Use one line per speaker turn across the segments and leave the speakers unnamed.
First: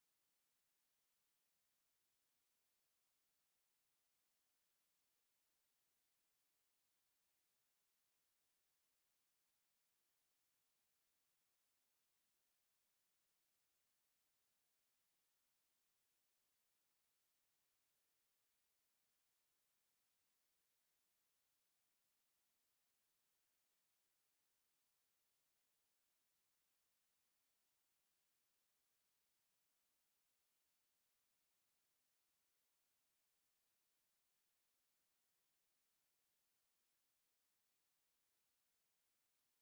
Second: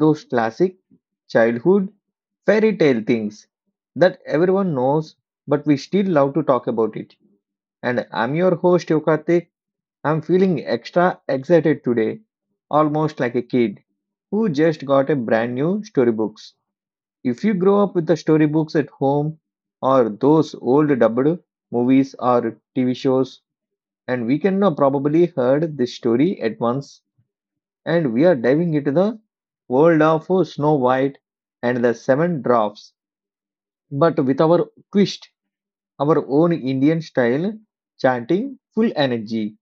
those classic childhood fairy tale things that everyone knows, but we still love to talk about it. And I'm your host, Yokartik. I'm feeling extra excited today, almost like a kid who just got a brand new storybooks. If you grow up with the storybooks at home or those old dubbed movies or TV shows, and we can now probably heard this story at once and we are diving into the world of Snow White and the Seven Dwarfs, but with our twist, our own Indian style chanting full energy.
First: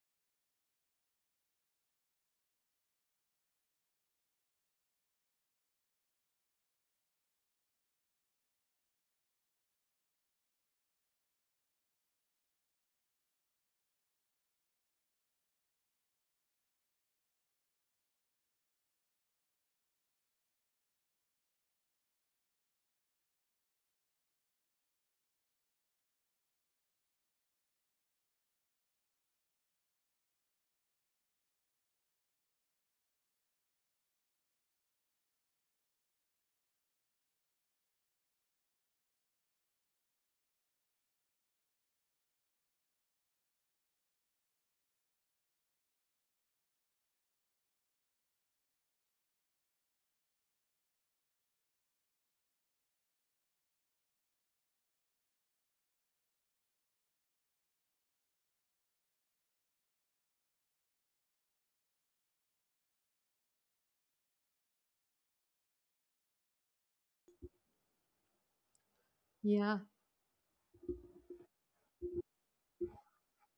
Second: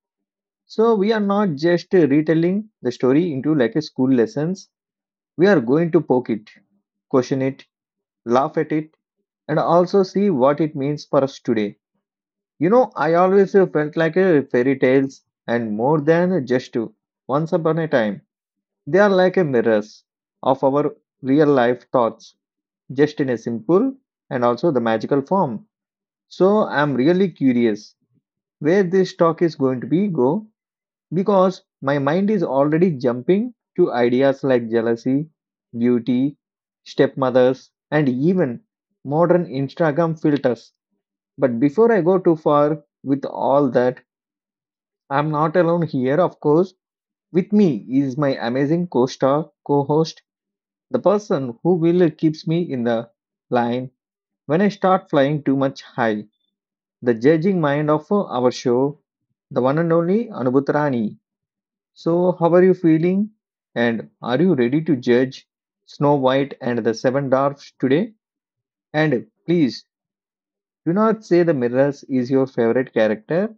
So we are not just retelling the story into like a school lessons. We are going to poke it, question it, laugh at it, and also see what it means for us today. You know, I always felt like a fairy tales and more than just once upon a time. They are like a mirrors of our real life thoughts, just in a simple and also the magical form. So I'm really curious where this talk is going to be go because my mind is already jumping to ideas like jealousy, beauty, stepmothers, and even modern Instagram filters. But before I go too far with all that, I'm not alone here, of course. With me is my amazing co-star, co-host. The person who will keeps me in the line when I start flying too much high. The judging mind of our show, the one and only Anubhutrani. So, how are you feeling? And are you ready to judge Snow White and the Seven Dwarfs today? And
Yeah.
please do not say the mirrors is your favorite character.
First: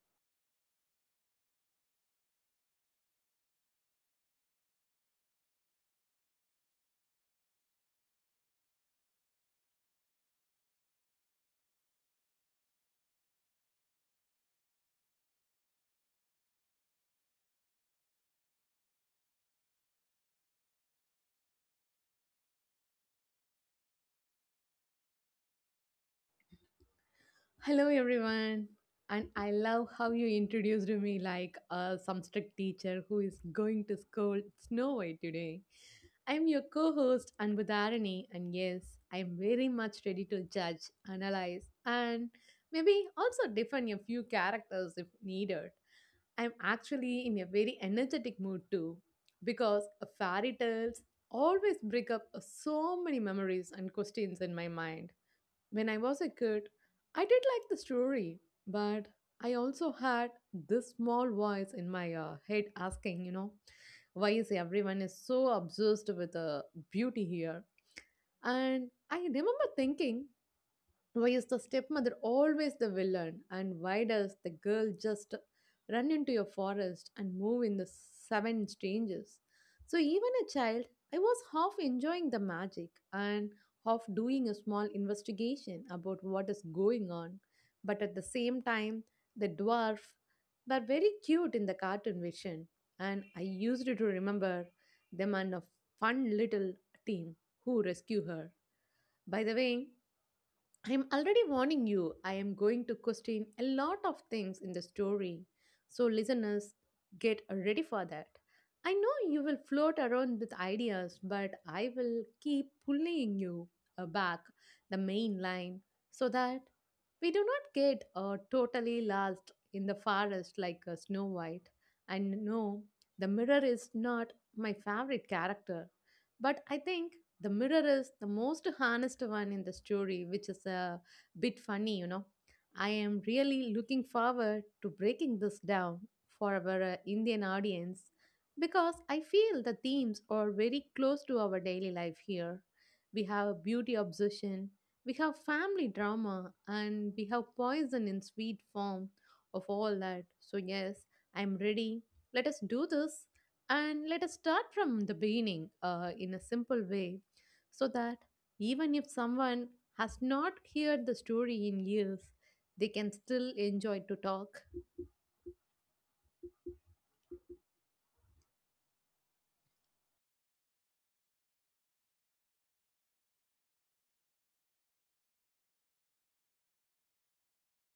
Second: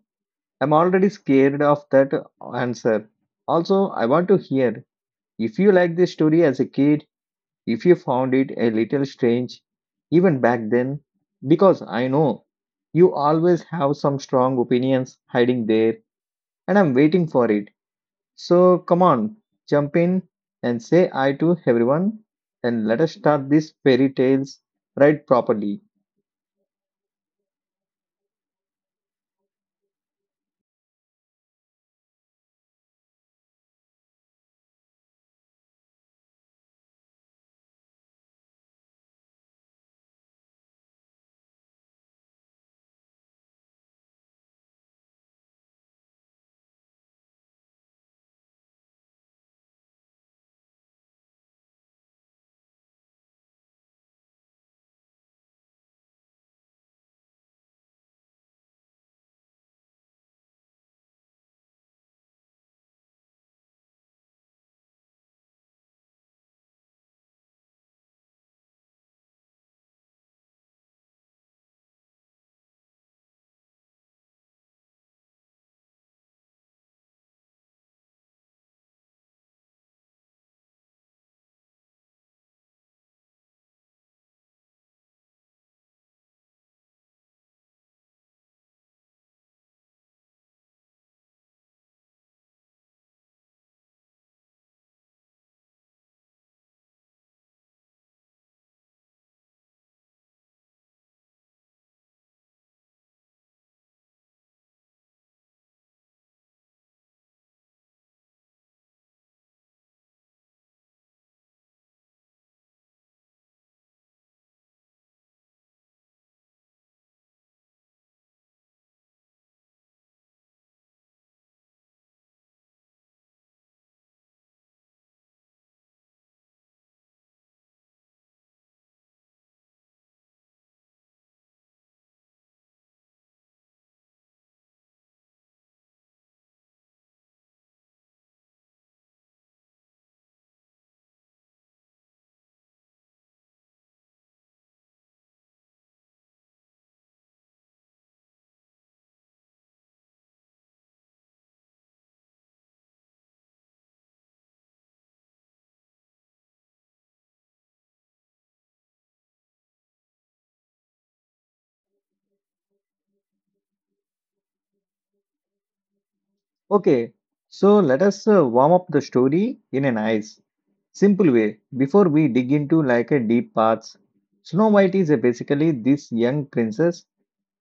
I'm already scared of that answer. Also, I want to hear if you like this story as a kid, if you found it a little strange even back then, because I know you always have some strong opinions hiding there and I'm waiting for it. So come on, jump in and say hi to everyone and let us start these fairy tales right properly.
Hello, everyone. And I love how you introduced me like some strict teacher who is going to scold Snow White today. I'm your co host, Anbudharani, and yes, I'm very much ready to judge, analyze, and maybe also defend a few characters if needed. I'm actually in a very energetic mood too, because fairy tales always bring up so many memories and questions in my mind. When I was a kid, I did like the story, but I also had this small voice in my head asking, why is everyone is so obsessed with beauty here? And I remember thinking why is the stepmother always the villain? And why does the girl just run into a forest and move in the seven strangers? So, even a child, I was half enjoying the magic and half doing a small investigation about what is going on. But at the same time, the dwarf were very cute in the cartoon vision, and I used to remember them and a fun little team who rescue her. By the way, I'm already warning you, I am going to question a lot of things in the story. So, listeners, get ready for that. I know you will float around with ideas, but I will keep pulling you back the main line so that we do not get totally lost in the forest like Snow White. And no, the mirror is not my favorite character, but I think the mirror is the most honest one in the story, which is a bit funny. I am really looking forward to breaking this down for our Indian audience because I feel the themes are very close to our daily life here. We have a beauty obsession, we have family drama, and we have poison in sweet form of all that. So, yes, I'm ready. Let us do this and let us start from the beginning in a simple way so that even if someone has not heard the story in years, they can still enjoy to talk.
Okay, so let us warm up the story in a nice, simple way before we dig into like a deep paths. Snow White is a basically this young princess,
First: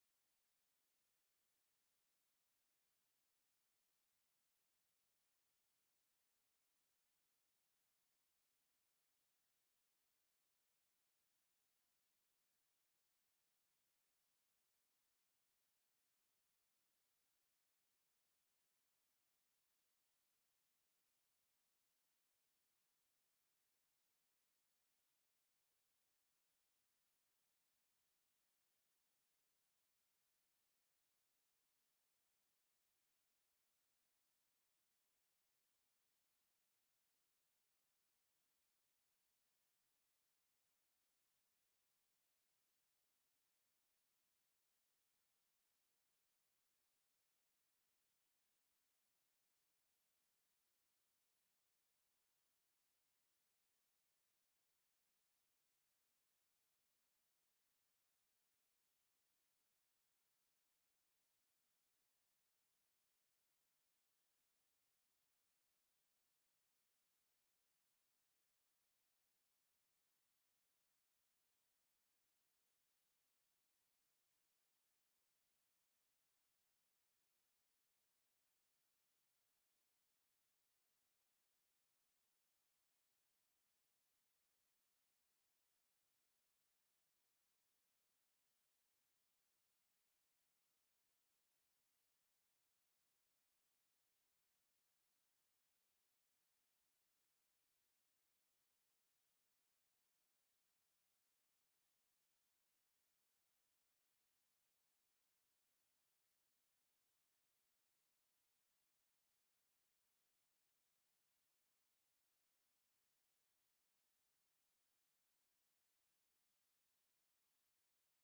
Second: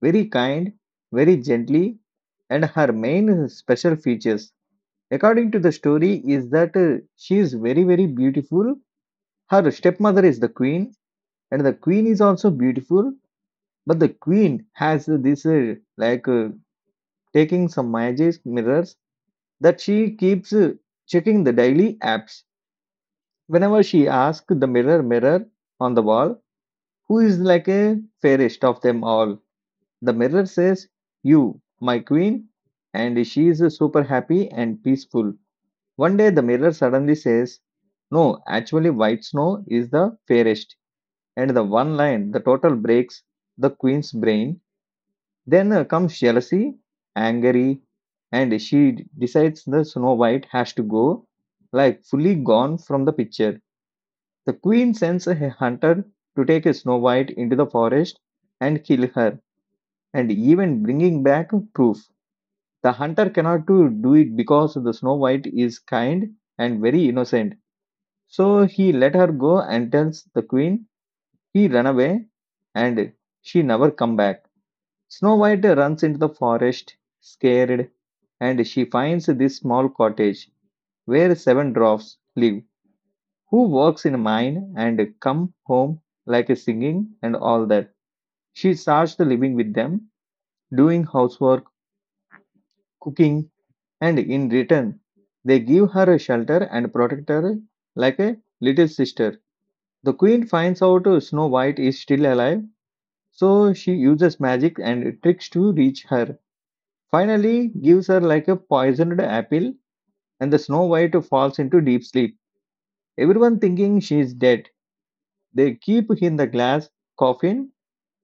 very kind, very gently, and her main special features, according to the story, is that she is very, very beautiful. Her stepmother is the queen, and the queen is also beautiful. But the queen has this taking some magic mirrors that she keeps checking the daily apps. Whenever she asks the mirror, mirror on the wall, who is like a fairest of them all? The mirror says, you, my queen, and she is super happy and peaceful. One day, the mirror suddenly says, no, actually, white snow is the fairest. And the one line, the total breaks the queen's brain. Then comes jealousy, anger, and she decides the Snow White has to go, like fully gone from the picture. The queen sends a hunter to take Snow White into the forest and kill her, and even bringing back proof. The hunter cannot to do it because the Snow White is kind and very innocent. So he let her go and tells the queen he run away and she never come back. Snow White runs into the forest scared and she finds this small cottage where seven dwarfs live who works in a mine and come home like a singing and all that. She starts living with them, doing housework, cooking, and in return they give her a shelter and protect her like a little sister. The queen finds out Snow White is still alive, so she uses magic and tricks to reach her. Finally, gives her like a poisoned apple, and the Snow White falls into deep sleep. Everyone thinking she is dead. They keep in the glass coffin,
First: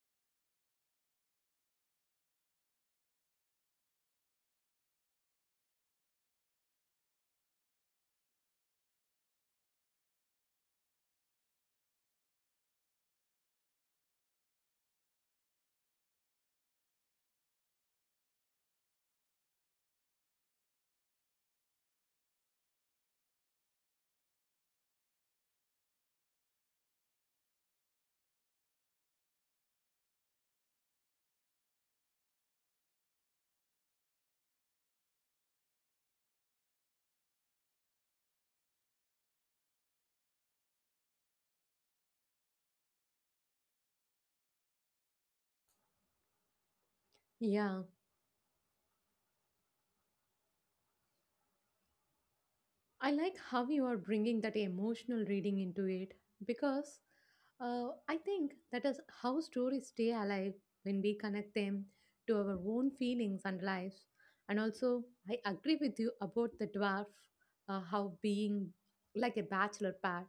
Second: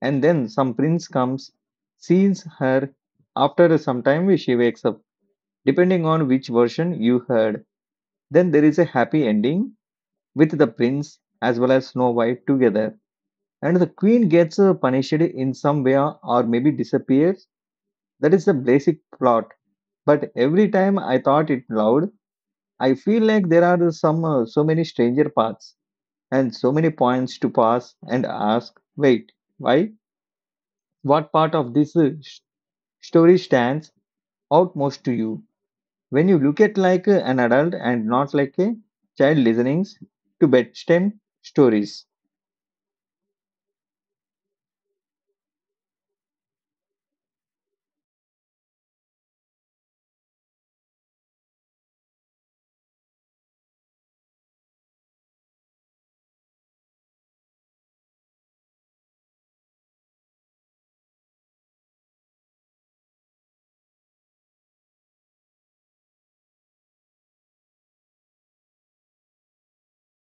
and then some prince comes, sees her. After some time, she wakes up. Depending on which version you heard, then there is a happy ending with the prince as well as Snow White together, and the queen gets punished in some way or maybe disappears. That is the basic plot. But every time I thought it loud, I feel like there are some so many stranger paths and so many points to pass and ask. Wait, why? What part of this story stands out most to you when you look at like an adult and not like a child listening to bedtime stories?
Yeah, I like how you are bringing that emotional reading into it because I think that is how stories stay alive when we connect them to our own feelings and lives. And also, I agree with you about the dwarf, how being like a bachelor pad.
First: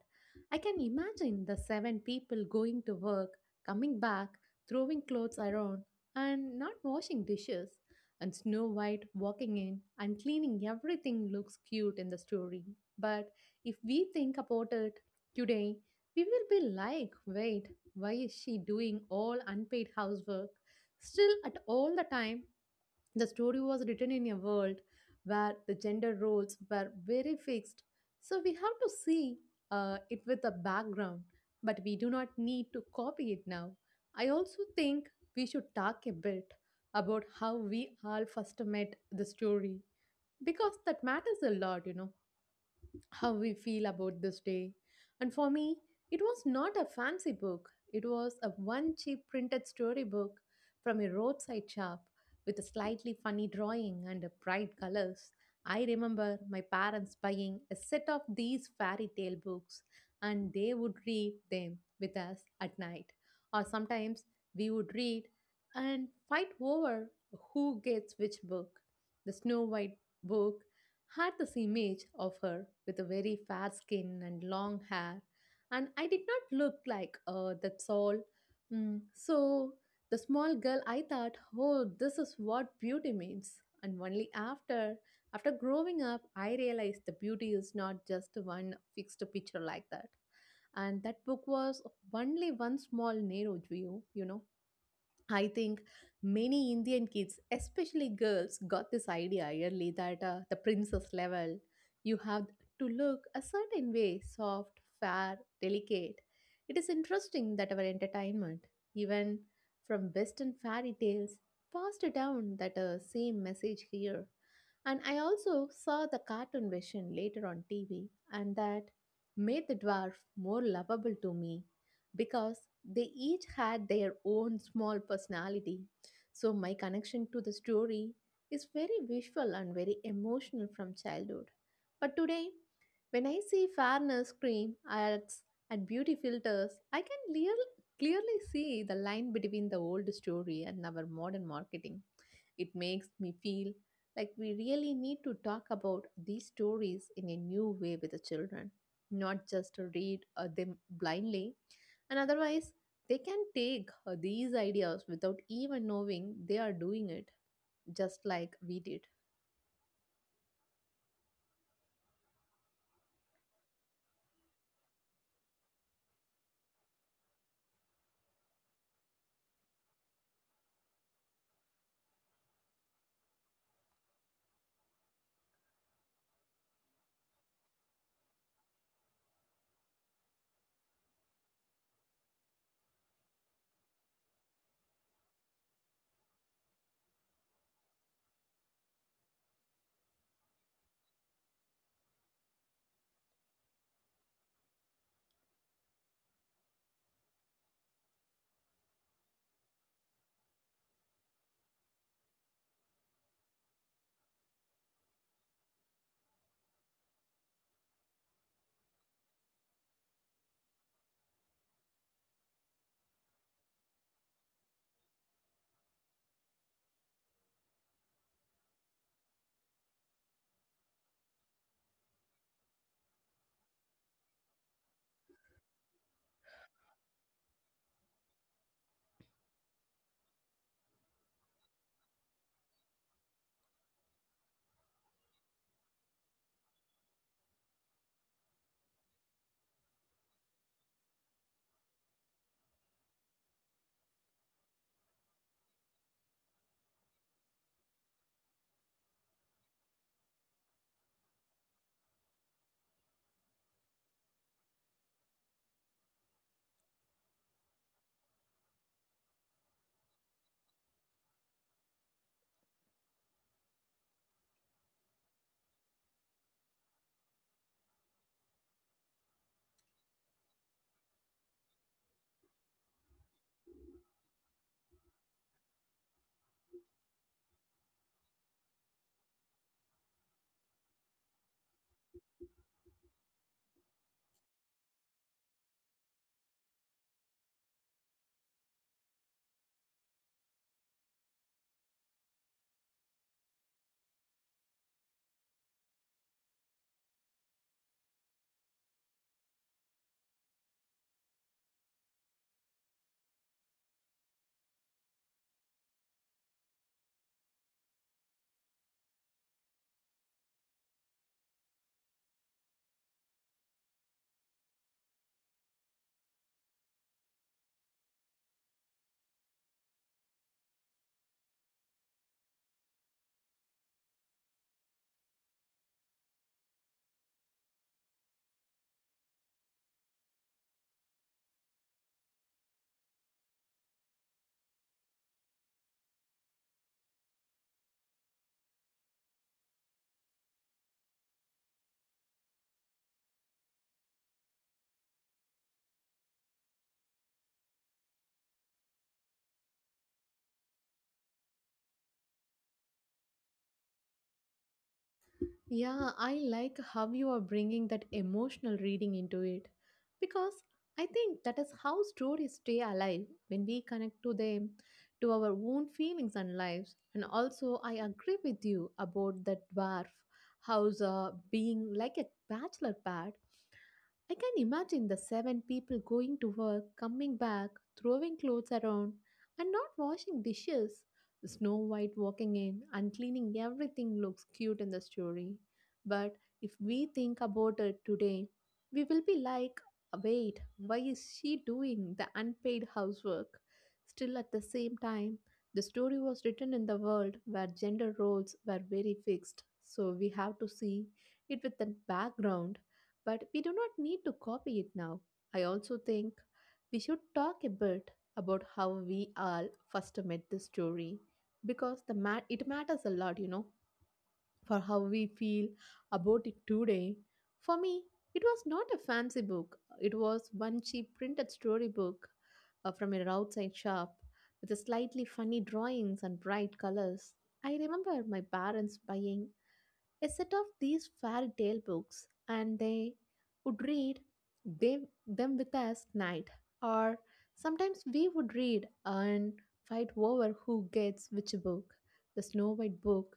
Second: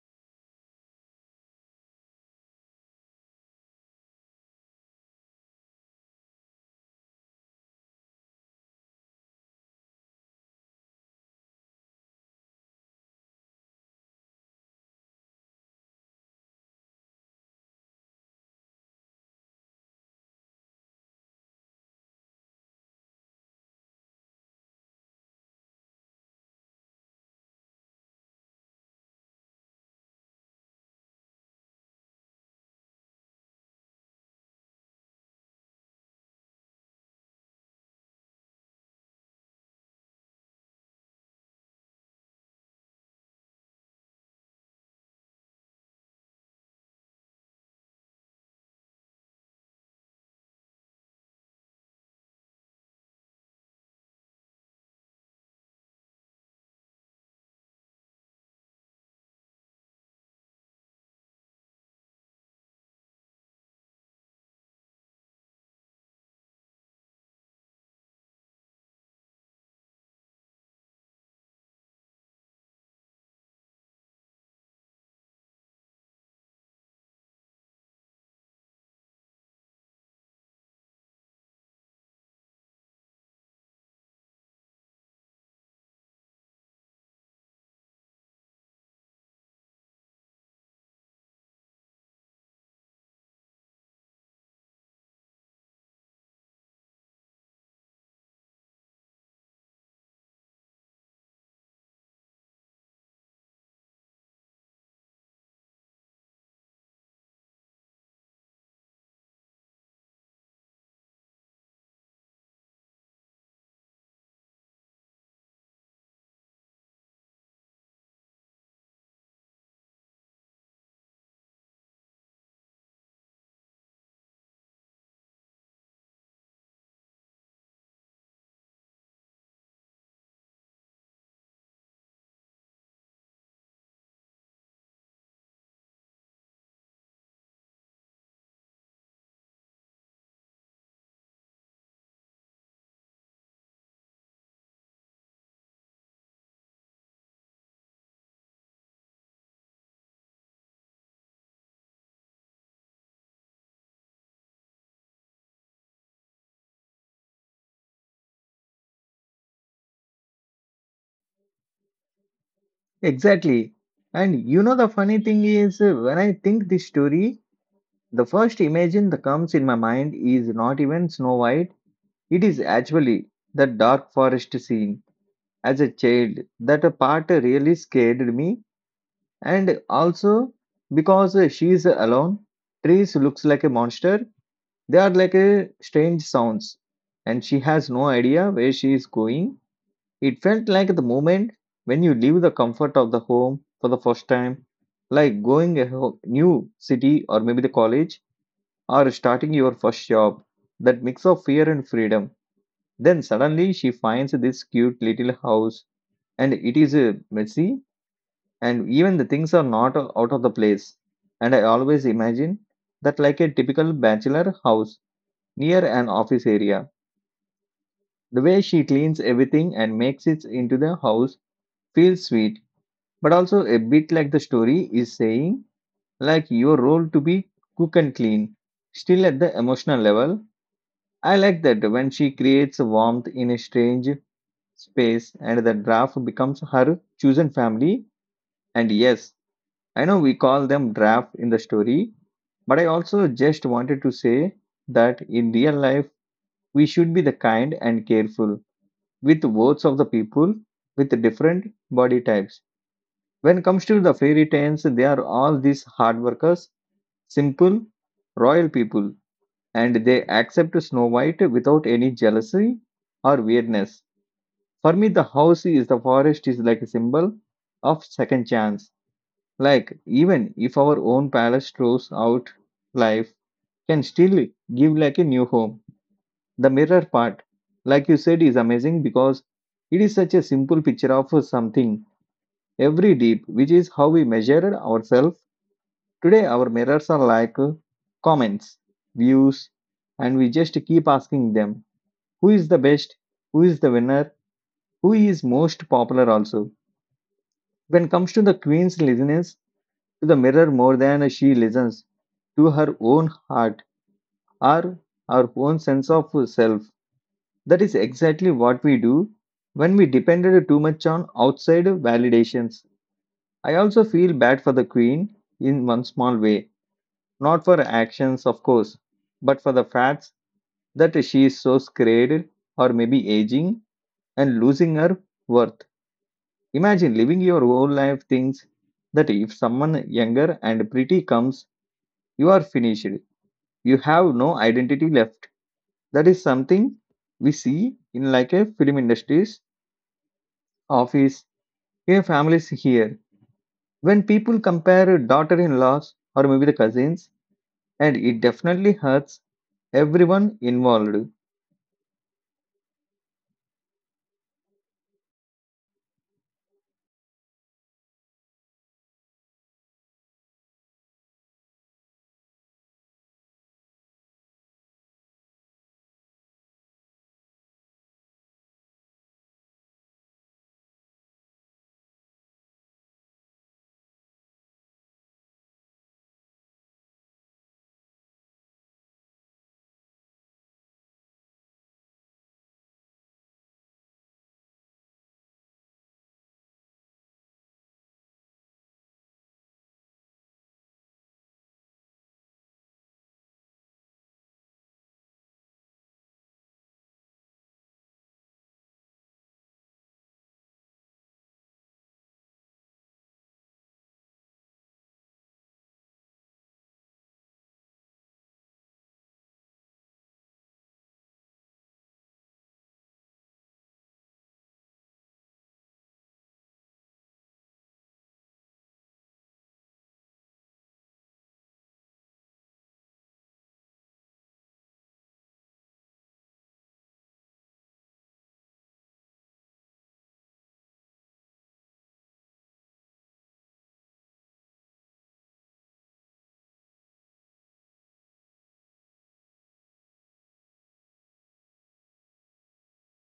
I can imagine the seven people going to work, coming back, throwing clothes around, and not washing dishes and Snow White walking in and cleaning everything looks cute in the story. But if we think about it today, we will be like, wait, why is she doing all unpaid housework still at all the time? The story was written in a world where the gender roles were very fixed, so we have to see it with a background, but we do not need to copy it now. I also think we should talk a bit about how we all first met the story because that matters a lot, you know how we feel about this day. And for me, it was not a fancy book. It was a one cheap printed storybook from a roadside shop with a slightly funny drawing and a bright colors. I remember my parents buying a set of these fairy tale books and they would read them with us at night. Or sometimes we would read and fight over who gets which book. The Snow White book had this image of her with a very fair skin and long hair, and I did not look like that's all. So the small girl, I thought, oh, this is what beauty means. And only after growing up, I realized the beauty is not just one fixed picture like that. And that book was only one small narrow view, you know. I think many Indian kids, especially girls, got this idea early that the princess level, you have to look a certain way soft, fair, delicate. It is interesting that our entertainment, even from Western fairy tales, passed down that same message here. And I also saw the cartoon version later on TV, and that made the dwarf more lovable to me because they each had their own small personality. So, my connection to the story is very visual and very emotional from childhood. But today, when I see fairness, cream, ads, and beauty filters, I can clearly see the line between the old story and our modern marketing. It makes me feel like we really need to talk about these stories in a new way with the children, not just to read them blindly and otherwise, they can take these ideas without even knowing they are doing it, just like we did.
Exactly. And you know, the funny thing is, when I think this story, the first image in that comes in my mind is not even Snow White. It is actually the dark forest scene. As a child, that part really scared me. And also because she is alone, trees looks like a monster. They are like a strange sounds, and she has no idea where she is going. It felt like the moment when you leave the comfort of the home for the first time, like going new city or maybe the college or starting your first job. That mix of fear and freedom. Then suddenly she finds this cute little house and it is messy and even the things are not out of the place. And I always imagine that like a typical bachelor house near an office area. The way she cleans everything and makes it into the house feels sweet but also a bit like the story is saying like your role to be cook and clean still at the emotional level. I like that when she creates warmth in a strange space and the draft becomes her chosen family. And yes, I know we call them draft in the story, but I also just wanted to say that in real life we should be the kind and careful with votes of the people with different body types. When comes to the fairy tales, they are all these hard workers, simple, royal people, and they accept Snow White without any jealousy or weirdness. For me, the house is the forest is like a symbol of second chance. Like even if our own palace throws out life, can still give like a new home. The mirror part, like you said, is amazing because it is such a simple picture of something every deep, which is how we measure ourselves. Today, our mirrors are like comments, views, and we just keep asking them who is the best, who is the winner, who is most popular. Also, when it comes to the queen's listeners to the mirror more than she listens to her own heart or our own sense of self. That is exactly what we do when we depended too much on outside validations. I also feel bad for the queen in one small way. Not for actions, of course, but for the facts that she is so scared or maybe aging and losing her worth. Imagine living your whole life thinks that if someone younger and pretty comes, you are finished. You have no identity left. That is something we see in like a film industries, office, in families here. When people compare daughter-in-laws or maybe the cousins, and it definitely hurts everyone involved.
Yeah, I like how you are bringing that emotional reading into it because I think that is how stories stay alive when we connect to them, to our own feelings and lives. And also, I agree with you about that dwarf house being like a bachelor pad. I can imagine the seven people going to work, coming back, throwing clothes around, and not washing dishes. Snow White walking in and cleaning everything looks cute in the story. But if we think about it today, we will be like, wait, why is she doing the unpaid housework? Still, at the same time, the story was written in the world where gender roles were very fixed, so we have to see it with that background but we do not need to copy it now. I also think we should talk a bit about how we all first met this story because it matters a lot, you know, for how we feel about it today. For me, it was not a fancy book, it was one cheap printed storybook from a roadside shop with a slightly funny drawings and bright colors. I remember my parents buying a set of these fairy tale books and they would read them with us night. Or sometimes we would read and fight over who gets which book. The Snow White book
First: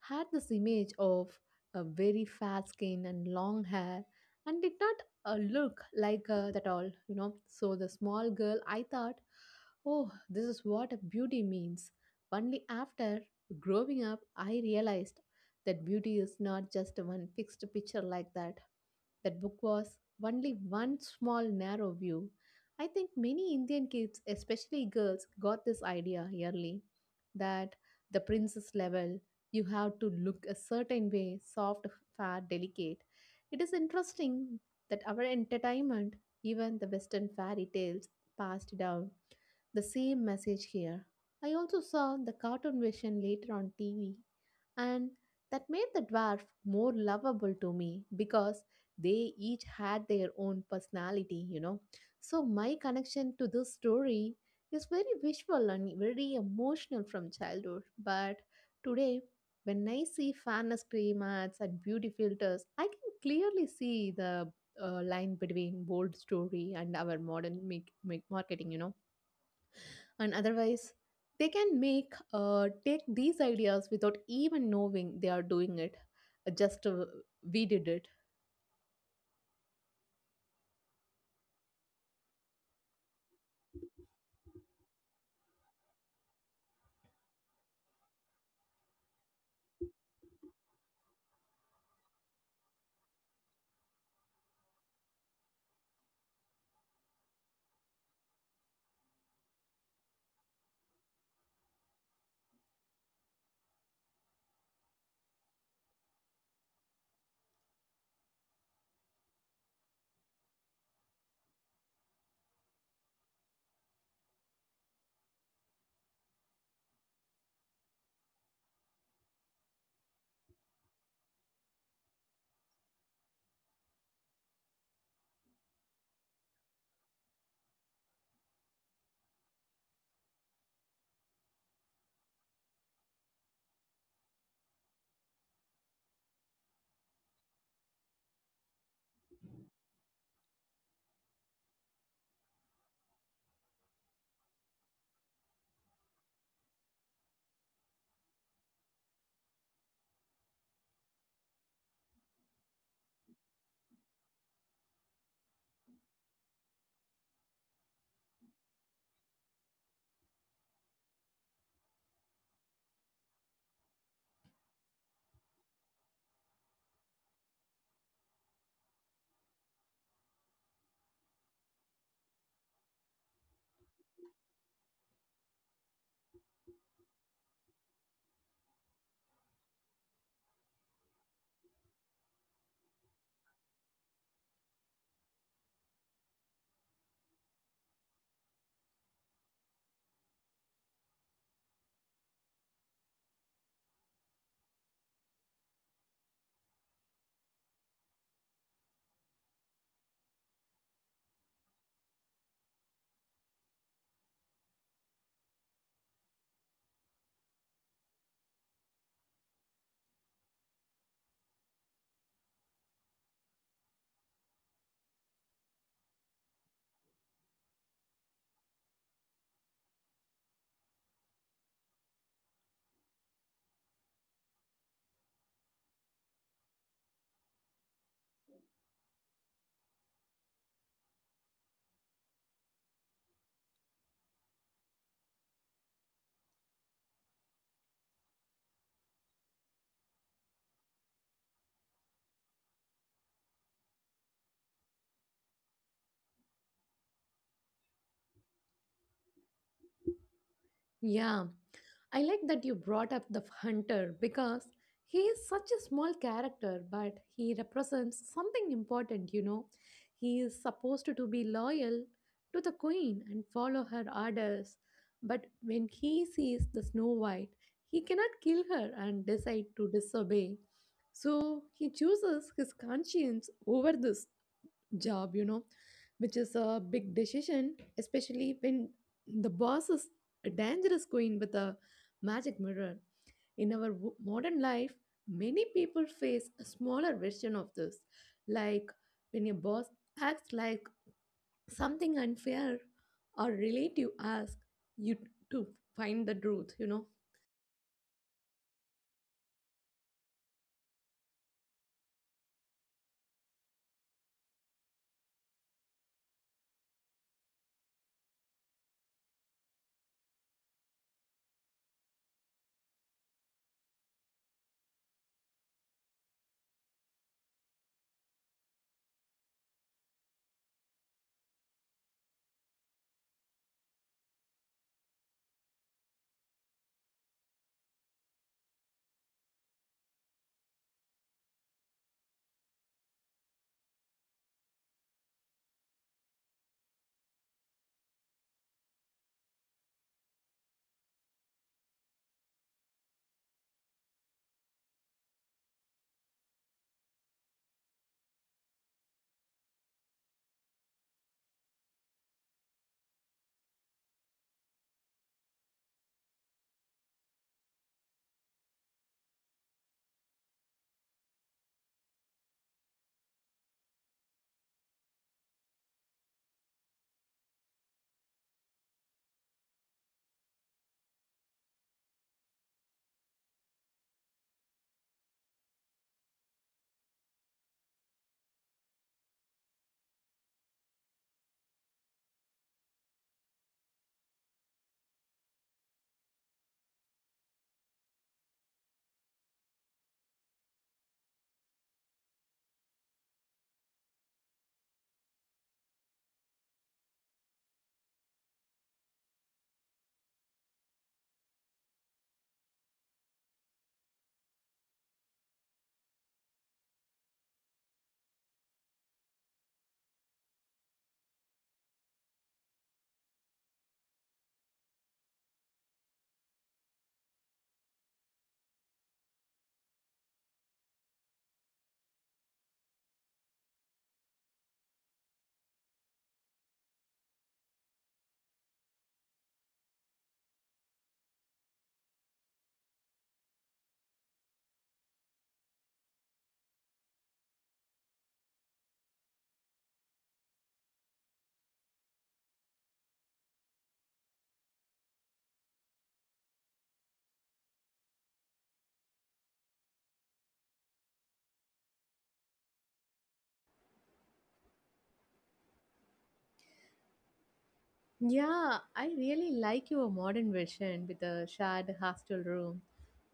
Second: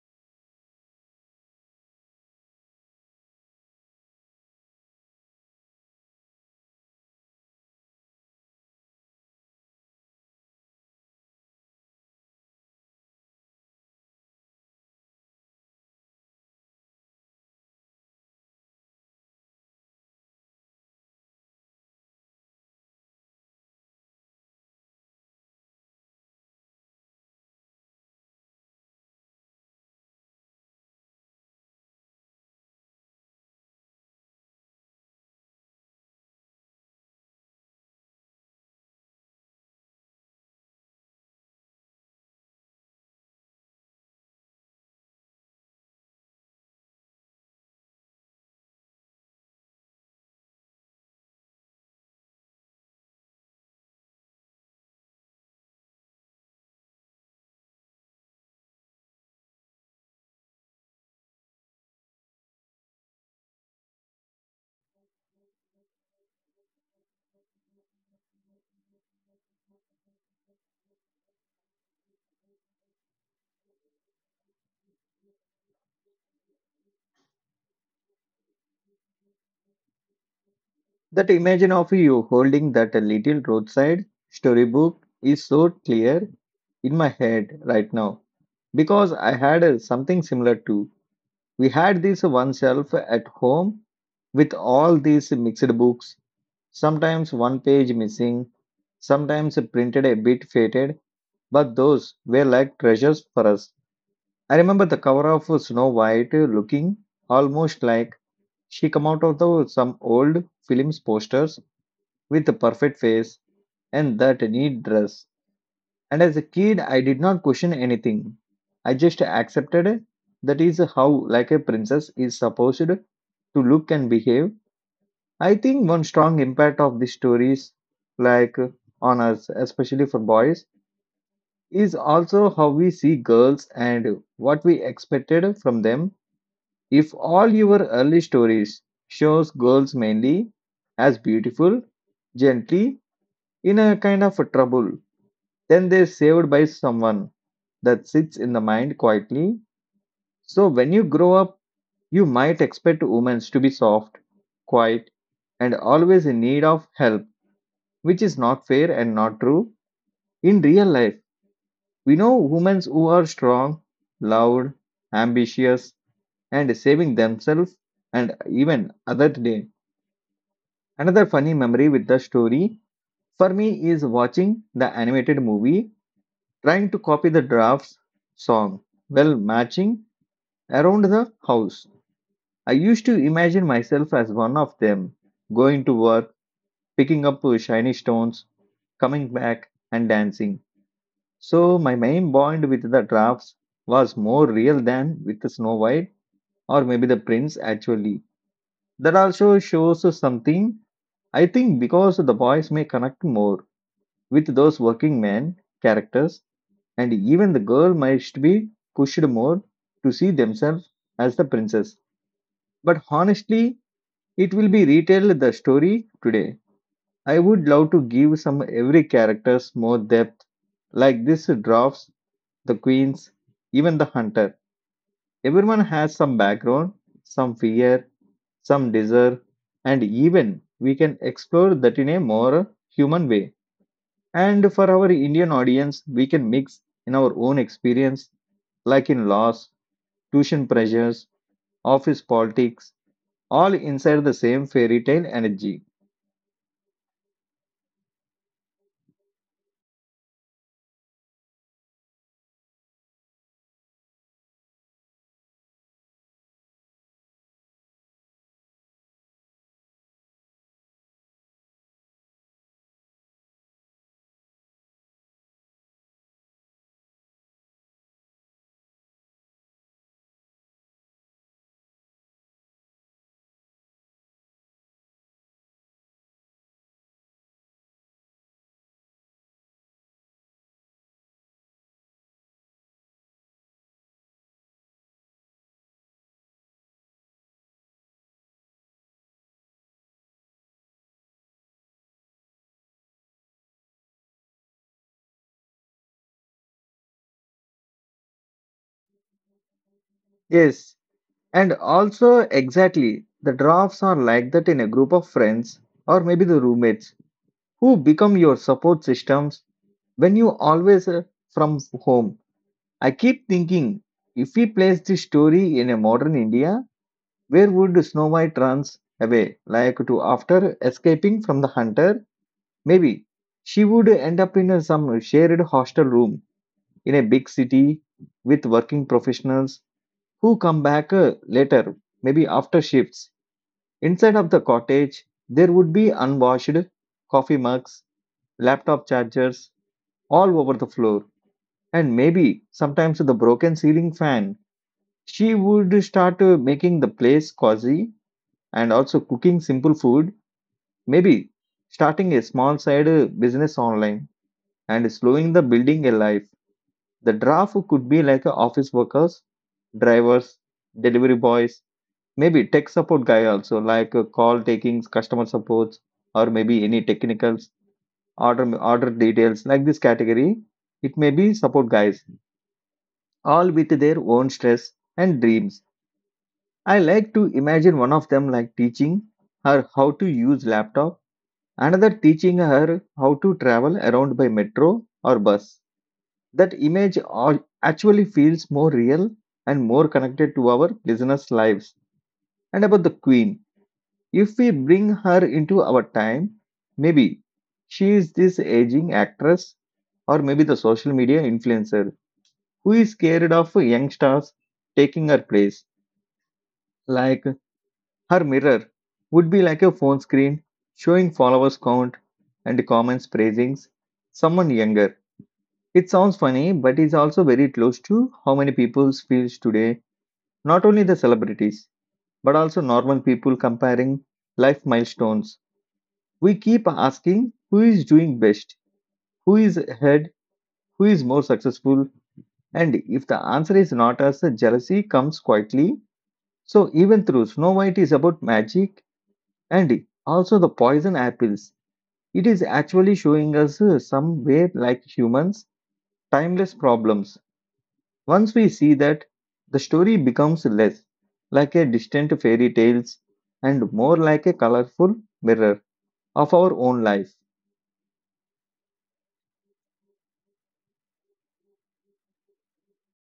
had this image of a very fair skin and long hair, and did not look like that all, you know. So the small girl, I thought, oh, this is what a beauty means. Only after growing up, I realized that beauty is not just one fixed picture like that. That book was only one small narrow view. I think many Indian kids, especially girls, got this idea early that the princess level, you have to look a certain way, soft, fair, delicate. It is interesting that our entertainment, even the Western fairy tales, passed down the same message here. I also saw the cartoon version later on TV, and that made the dwarf more lovable to me because they each had their own personality, you know. So my connection to this story is very visual and very emotional from childhood, but today, when I see fairness playmats and beauty filters, I can clearly see the line between bold story and our modern make marketing, you know. And otherwise, they can make take these ideas without even knowing they are doing it. Just we did it.
That image of you holding that little roadside storybook is so clear in my head right now because I had something similar to. We had this one shelf at home with all these mixed books, sometimes one page missing, sometimes printed a bit faded, but those were like treasures for us. I remember the cover of Snow White looking almost like she come out of the, some old films posters with a perfect face and that neat dress. And as a kid, I did not question anything. I just accepted that is how like a princess is supposed to look and behave. I think one strong impact of these stories, like on us, especially for boys, is also how we see girls and what we expected from them. If all your early stories shows girls mainly as beautiful, gently, in a kind of a trouble, then they're saved by someone that sits in the mind quietly. So when you grow up, you might expect women to be soft, quiet, and always in need of help, which is not fair and not true. In real life, we know women who are strong, loud, ambitious, and saving themselves and even other day. Another funny memory with the story for me is watching the animated movie, trying to copy the drafts song well matching around the house. I used to imagine myself as one of them, going to work, picking up shiny stones, coming back, and dancing. So my main bond with the drafts was more real than with Snow White or maybe the prince actually. That also shows us something, I think, because the boys may connect more with those working men characters, and even the girl might be pushed more to see themselves as the princess. But honestly, it will be retell the story today. I would love to give some every characters more depth, like this dwarfs, the queens, even the hunter. Everyone has some background, some fear, some desire, and even we can explore that in a more human way. And for our Indian audience, we can mix in our own experience, like in laws, tuition pressures, office politics, all inside the same fairy tale energy.
Yeah, I like that you brought up the hunter because he is such a small character, but he represents something important, you know. He is supposed to be loyal to the queen and follow her orders, but when he sees the Snow White, he cannot kill her and decide to disobey. So he chooses his conscience over this job, you know, which is a big decision, especially when the boss is a dangerous queen with a magic mirror. In our modern life, many people face a smaller version of this, like when your boss acts like something unfair or relative asks you to find the truth, you know.
Yes, and also, exactly, the drafts are like that in a group of friends or maybe the roommates who become your support systems when you always from home. I keep thinking if we place this story in a modern India, where would Snow White runs away? Like to after escaping from the hunter, maybe she would end up in some shared hostel room in a big city with working professionals who come back later, maybe after shifts. Inside of the cottage, there would be unwashed coffee mugs, laptop chargers all over the floor, and maybe sometimes the broken ceiling fan. She would start making the place cozy and also cooking simple food, maybe starting a small side business online and slowing the building alive. The draft could be like office workers, drivers, delivery boys, maybe tech support guy also, like call taking, customer supports, or maybe any technicals, order details, like this category. It may be support guys, all with their own stress and dreams. I like to imagine one of them like teaching her how to use laptop, another teaching her how to travel around by metro or bus. That image actually feels more real and more connected to our listeners' lives. And about the queen, if we bring her into our time, maybe she is this aging actress or maybe the social media influencer who is scared of young stars taking her place. Like her mirror would be like a phone screen showing followers count and comments praising someone younger. It sounds funny, but it's also very close to how many people feels today. Not only the celebrities, but also normal people comparing life milestones. We keep asking who is doing best, who is ahead, who is more successful, and if the answer is not us, jealousy comes quietly. So, even through Snow White is about magic and also the poison apples, it is actually showing us some way, like humans, timeless problems. Once we see that, the story becomes less like a distant fairy tales and more like a colorful mirror of our own life.
Yeah, I really like your modern version with a shared hostel room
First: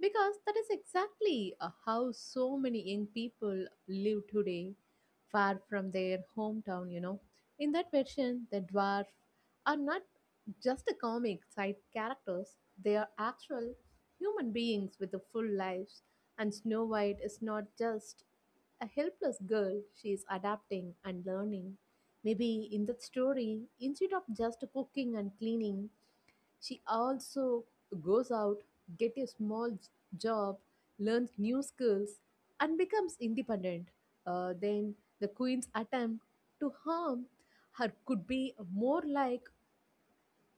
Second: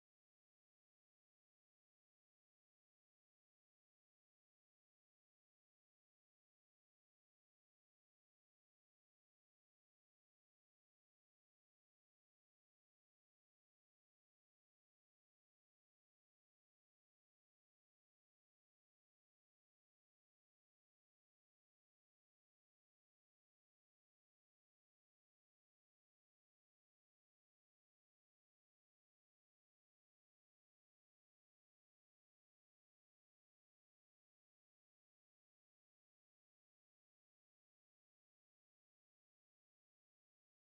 because that is exactly how so many young people live today, far from their hometown, you know. In that version, the dwarf are not just a comic side characters, they are actual human beings with the full lives, and Snow White is not just a helpless girl, she is adapting and learning. Maybe in that story, instead of just cooking and cleaning, she also goes out, get a small job, learns new skills, and becomes independent. Then the queen's attempt to harm her could be more like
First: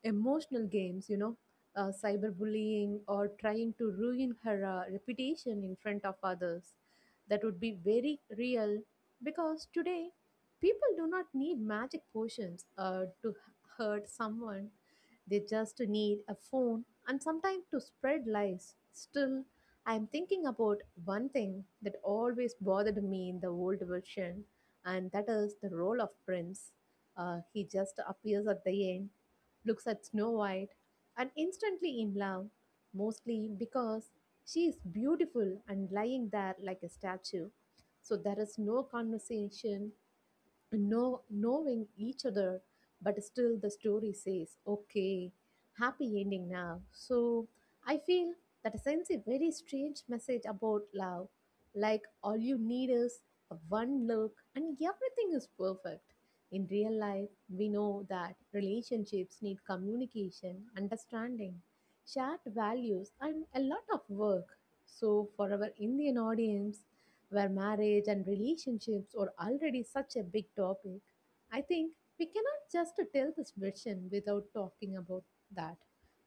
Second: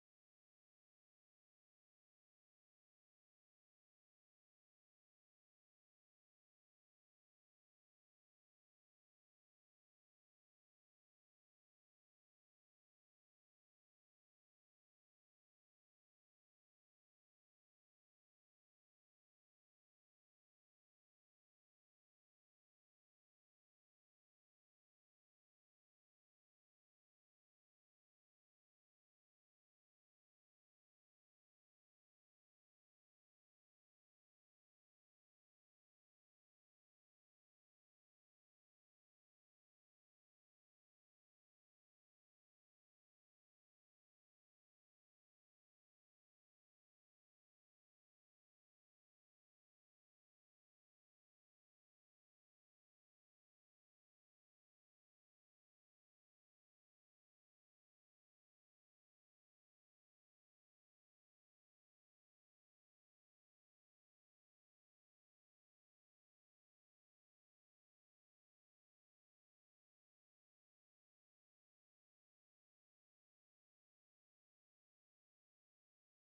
emotional games, you know, cyberbullying or trying to ruin her reputation in front of others. That would be very real because today people do not need magic potions to hurt someone. They just need a phone and sometimes to spread lies. Still, I am thinking about one thing that always bothered me in the old version, and that is the role of Prince. He just appears at the end, looks at Snow White, and instantly in love, mostly because she is beautiful and lying there like a statue. So there is no conversation, know, knowing each other, but still the story says, okay, happy ending now. So I feel that sends a very strange message about love. Like all you need is a one look and everything is perfect. In real life, we know that relationships need communication, understanding, shared values, and a lot of work. So, for our Indian audience, where marriage and relationships are already such a big topic, I think we cannot just tell this version without talking about that.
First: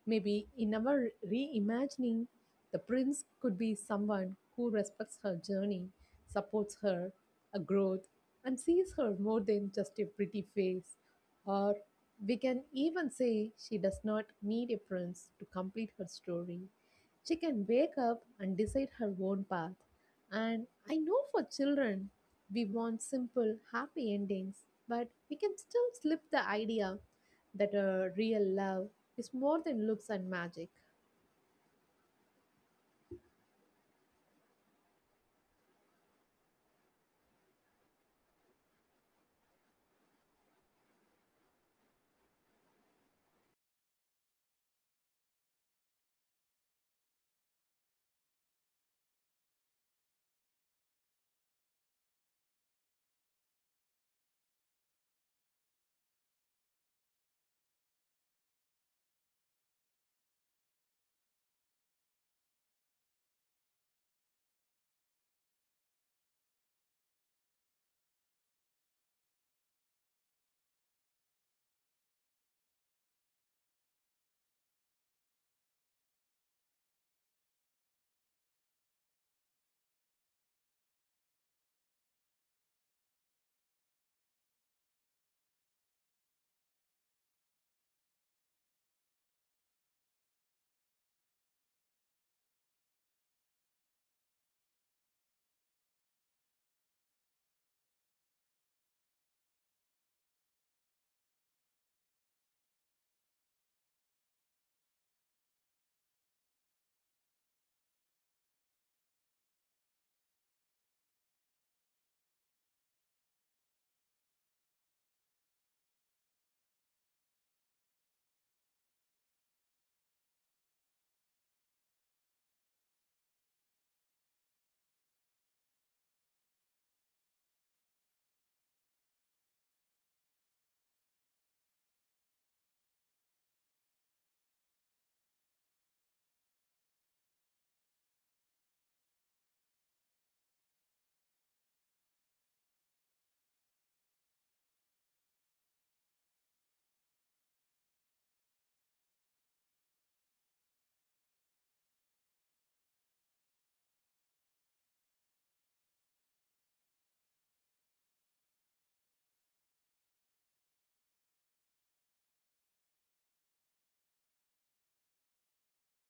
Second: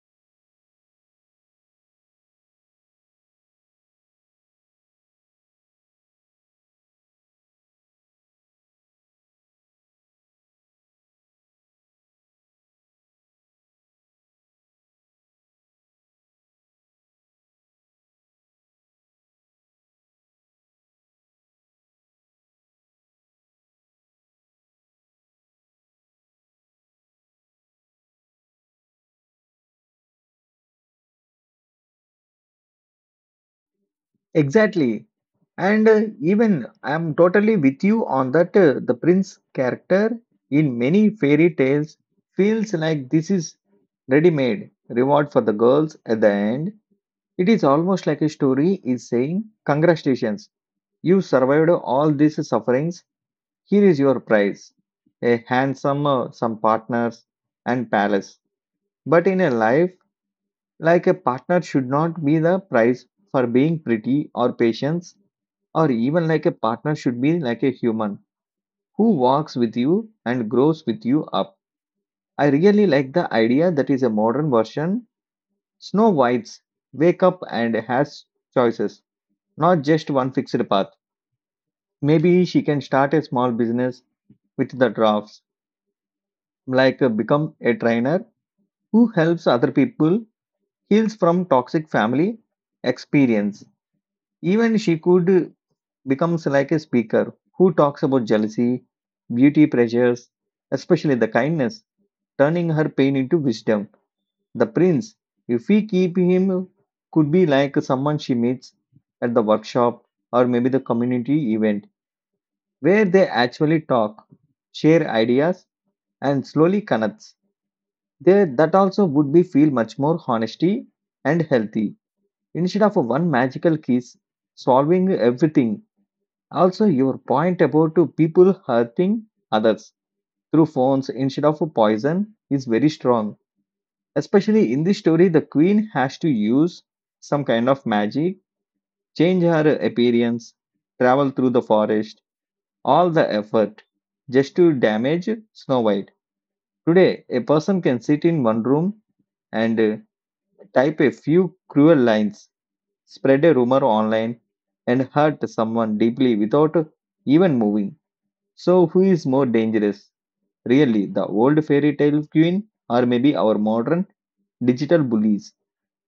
Maybe in our reimagining, the prince could be someone who respects her journey, supports her, a growth, and sees her more than just a pretty face. Or we can even say she does not need a prince to complete her story. She can wake up and decide her own path, and I know for children, we want simple, happy endings, but we can still slip the idea that a real love is more than looks and magic.
Exactly. And even I'm totally with you on that. The prince character in many fairy tales feels like this is ready made reward for the girls at the end. It is almost like a story is saying, "Congratulations, you survived all these sufferings. Here is your prize a handsome, some partners, and palace." But in a life, like a partner should not be the prize for being pretty or patience or even like a partner should be like a human who walks with you and grows with you up. I really like the idea that is a modern version Snow White's wake up and has choices, not just one fixed path. Maybe she can start a small business with the drafts, like become a trainer who helps other people, heals from toxic family experience. Even she could becomes like a speaker who talks about jealousy, beauty pressures, especially the kindness, turning her pain into wisdom. The prince, if we keep him, could be like someone she meets at the workshop or maybe the community event where they actually talk, share ideas, and slowly connects. There, that also would be feel much more honesty and healthy instead of a one magical kiss solving everything. Also, your point about to people hurting others through phones instead of poison is very strong. Especially in this story, the queen has to use some kind of magic, change her appearance, travel through the forest, all the effort just to damage Snow White. Today, a person can sit in one room and type a few cruel lines, spread a rumor online, and hurt someone deeply without even moving. So, who is more dangerous? Really, the old fairy tale queen or maybe our modern digital bullies?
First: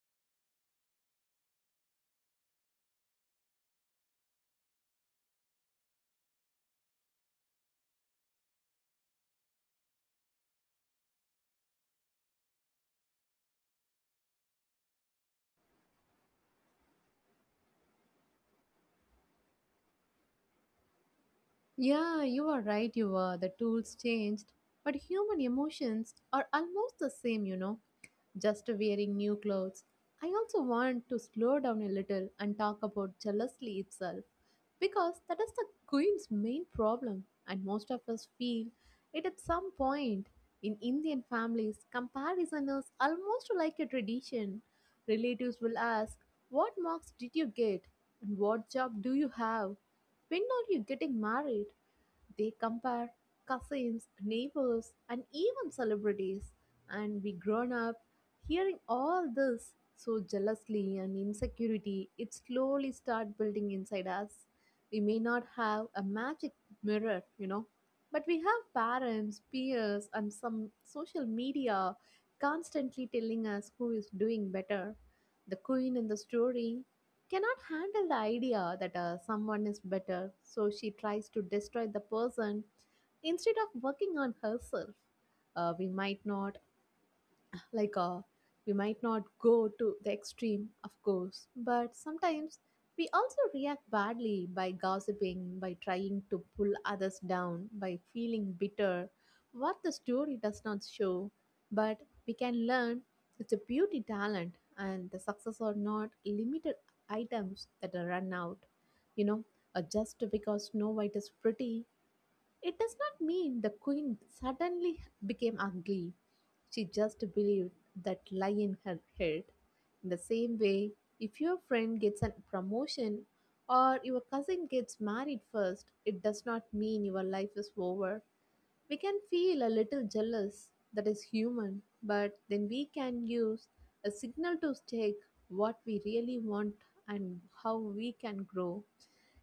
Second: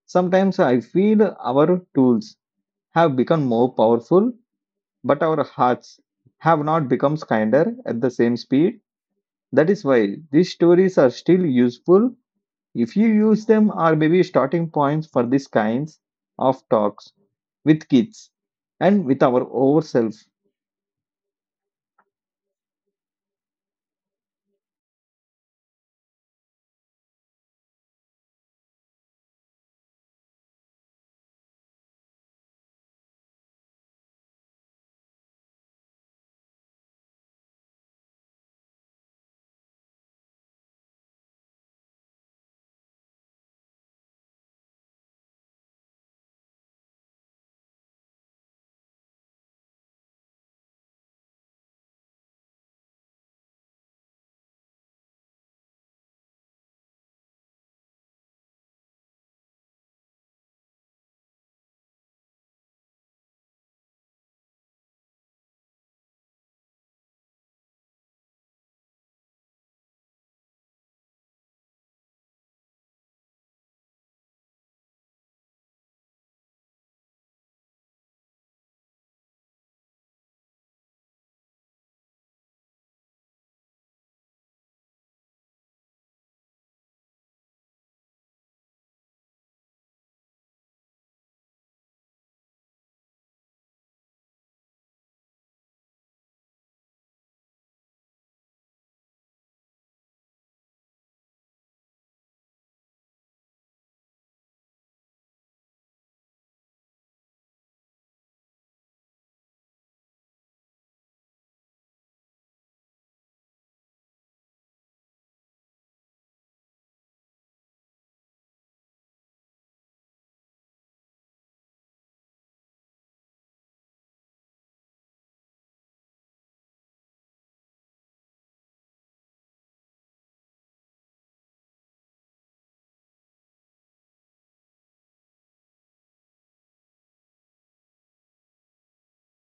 Sometimes I feel our tools have become more powerful, but our hearts have not become kinder at the same speed. That is why these stories are still useful if you use them or maybe starting points for these kinds of talks with kids and with our ourselves.
Yeah, you are right, you were. The tools changed, but human emotions are almost the same. Just wearing new clothes. I also want to slow down a little and talk about jealousy itself because that is the queen's main problem, and most of us feel it at some point. In Indian families, comparison is almost like a tradition. Relatives will ask, what marks did you get? And what job do you have? When are you getting married? They compare cousins, neighbors, and even celebrities, and we grown up hearing all this so jealously and insecurity. It slowly start building inside us. We may not have a magic mirror, but we have parents, peers, and some social media constantly telling us who is doing better. The queen in the story cannot handle the idea that someone is better, so she tries to destroy the person instead of working on herself. We might not like, we might not go to the extreme, of course, but sometimes we also react badly by gossiping, by trying to pull others down, by feeling bitter. What the story does not show, but we can learn it's a beauty talent, and the success are not limited items that are run out. You know, just because Snow White is pretty, it does not mean the queen suddenly became ugly. She just believed that lie in her head. In the same way, if your friend gets a promotion or your cousin gets married first, it does not mean your life is over. We can feel a little jealous, that is human, but then we can use a signal to check what we really want and how we can grow.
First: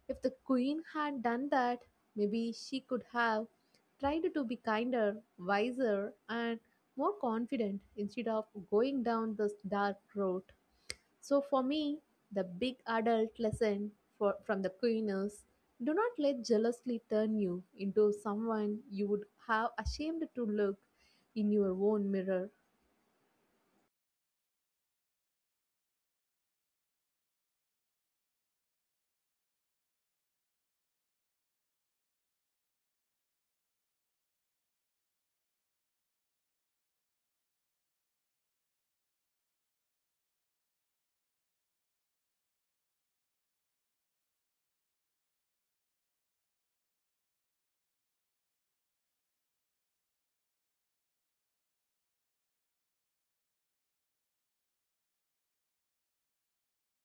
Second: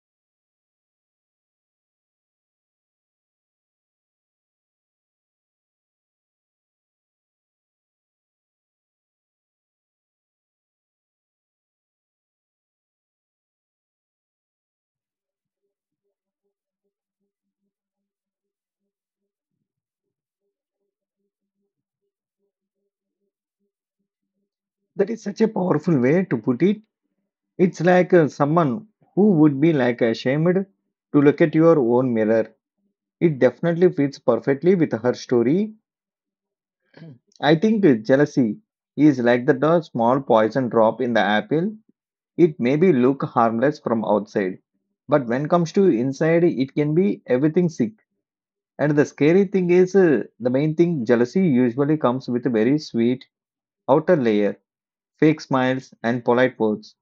If the queen had done that, maybe she could have tried to be kinder, wiser, and more confident instead of going down this dark road. So, for me, the big adult lesson from the queen is do not let jealousy turn you into someone you would have ashamed to look in your own mirror.
That is such a powerful way to put it. It's like someone who would be like ashamed to look at your own mirror. It definitely fits perfectly with her story. I think jealousy is like the small poison drop in the apple. It maybe look harmless from outside, but when comes to inside, it can be everything sick. And the scary thing is, the main thing jealousy usually comes with a very sweet outer layer, fake smiles and polite words.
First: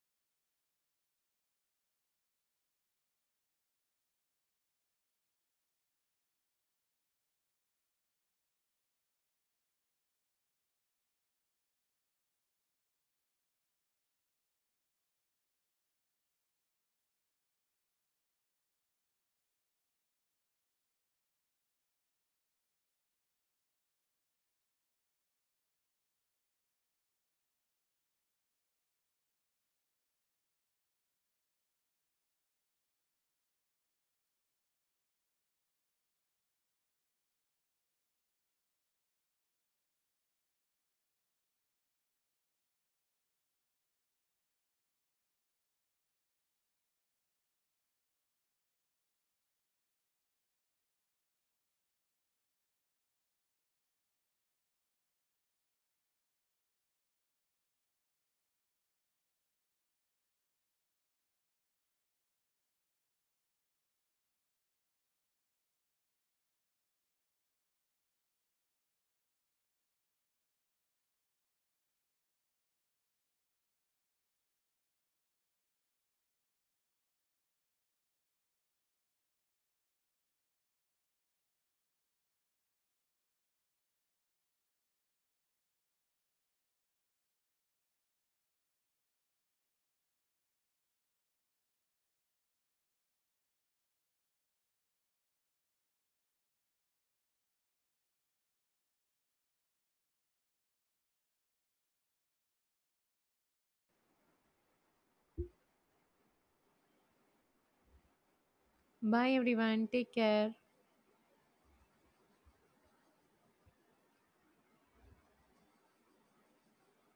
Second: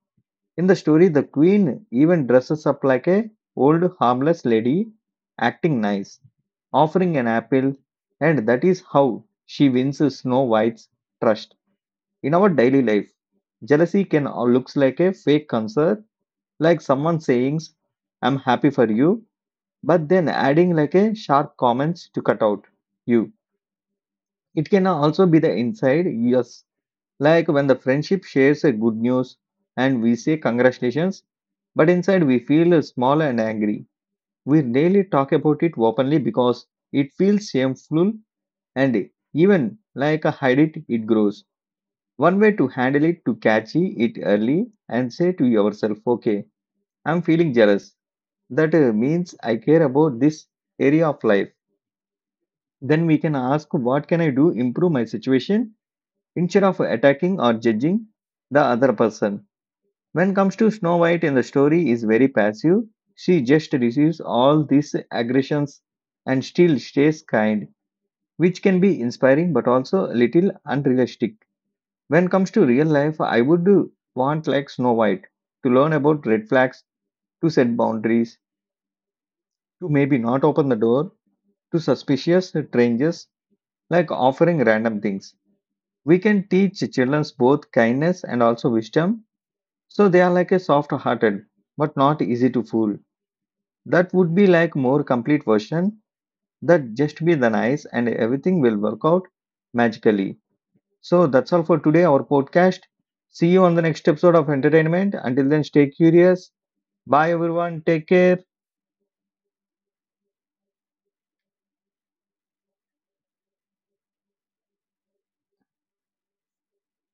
In the story, the queen even dresses up like a old harmless lady, acting nice, offering an apple, and that is how she wins Snow White's trust. In our daily life, jealousy can looks like a fake concern, like someone saying, "I'm happy for you," but then adding like a sharp comments to cut out you. It can also be the inside. Yes, like when the friendship shares a good news and we say congratulations, but inside we feel small and angry. We rarely talk about it openly because it feels shameful and even like a hide it, it grows. One way to handle it to catch it early and say to yourself, okay, I'm feeling jealous. That means I care about this area of life. Then we can ask, what can I do improve my situation instead of attacking or judging the other person. When comes to Snow White in the story is very passive. She just receives all these aggressions and still stays kind, which can be inspiring but also a little unrealistic. When comes to real life, I would do want like Snow White to learn about red flags, to set boundaries, to maybe not open the door to suspicious strangers, like offering random things. We can teach children both kindness and also wisdom, so they are like a soft-hearted but not easy to fool. That would be like more complete version that just be the nice and everything will work out magically. So that's all for today our podcast. See you on the next episode of entertainment. Until then stay curious. Bye everyone. Take care.
Bye, everyone. Take care.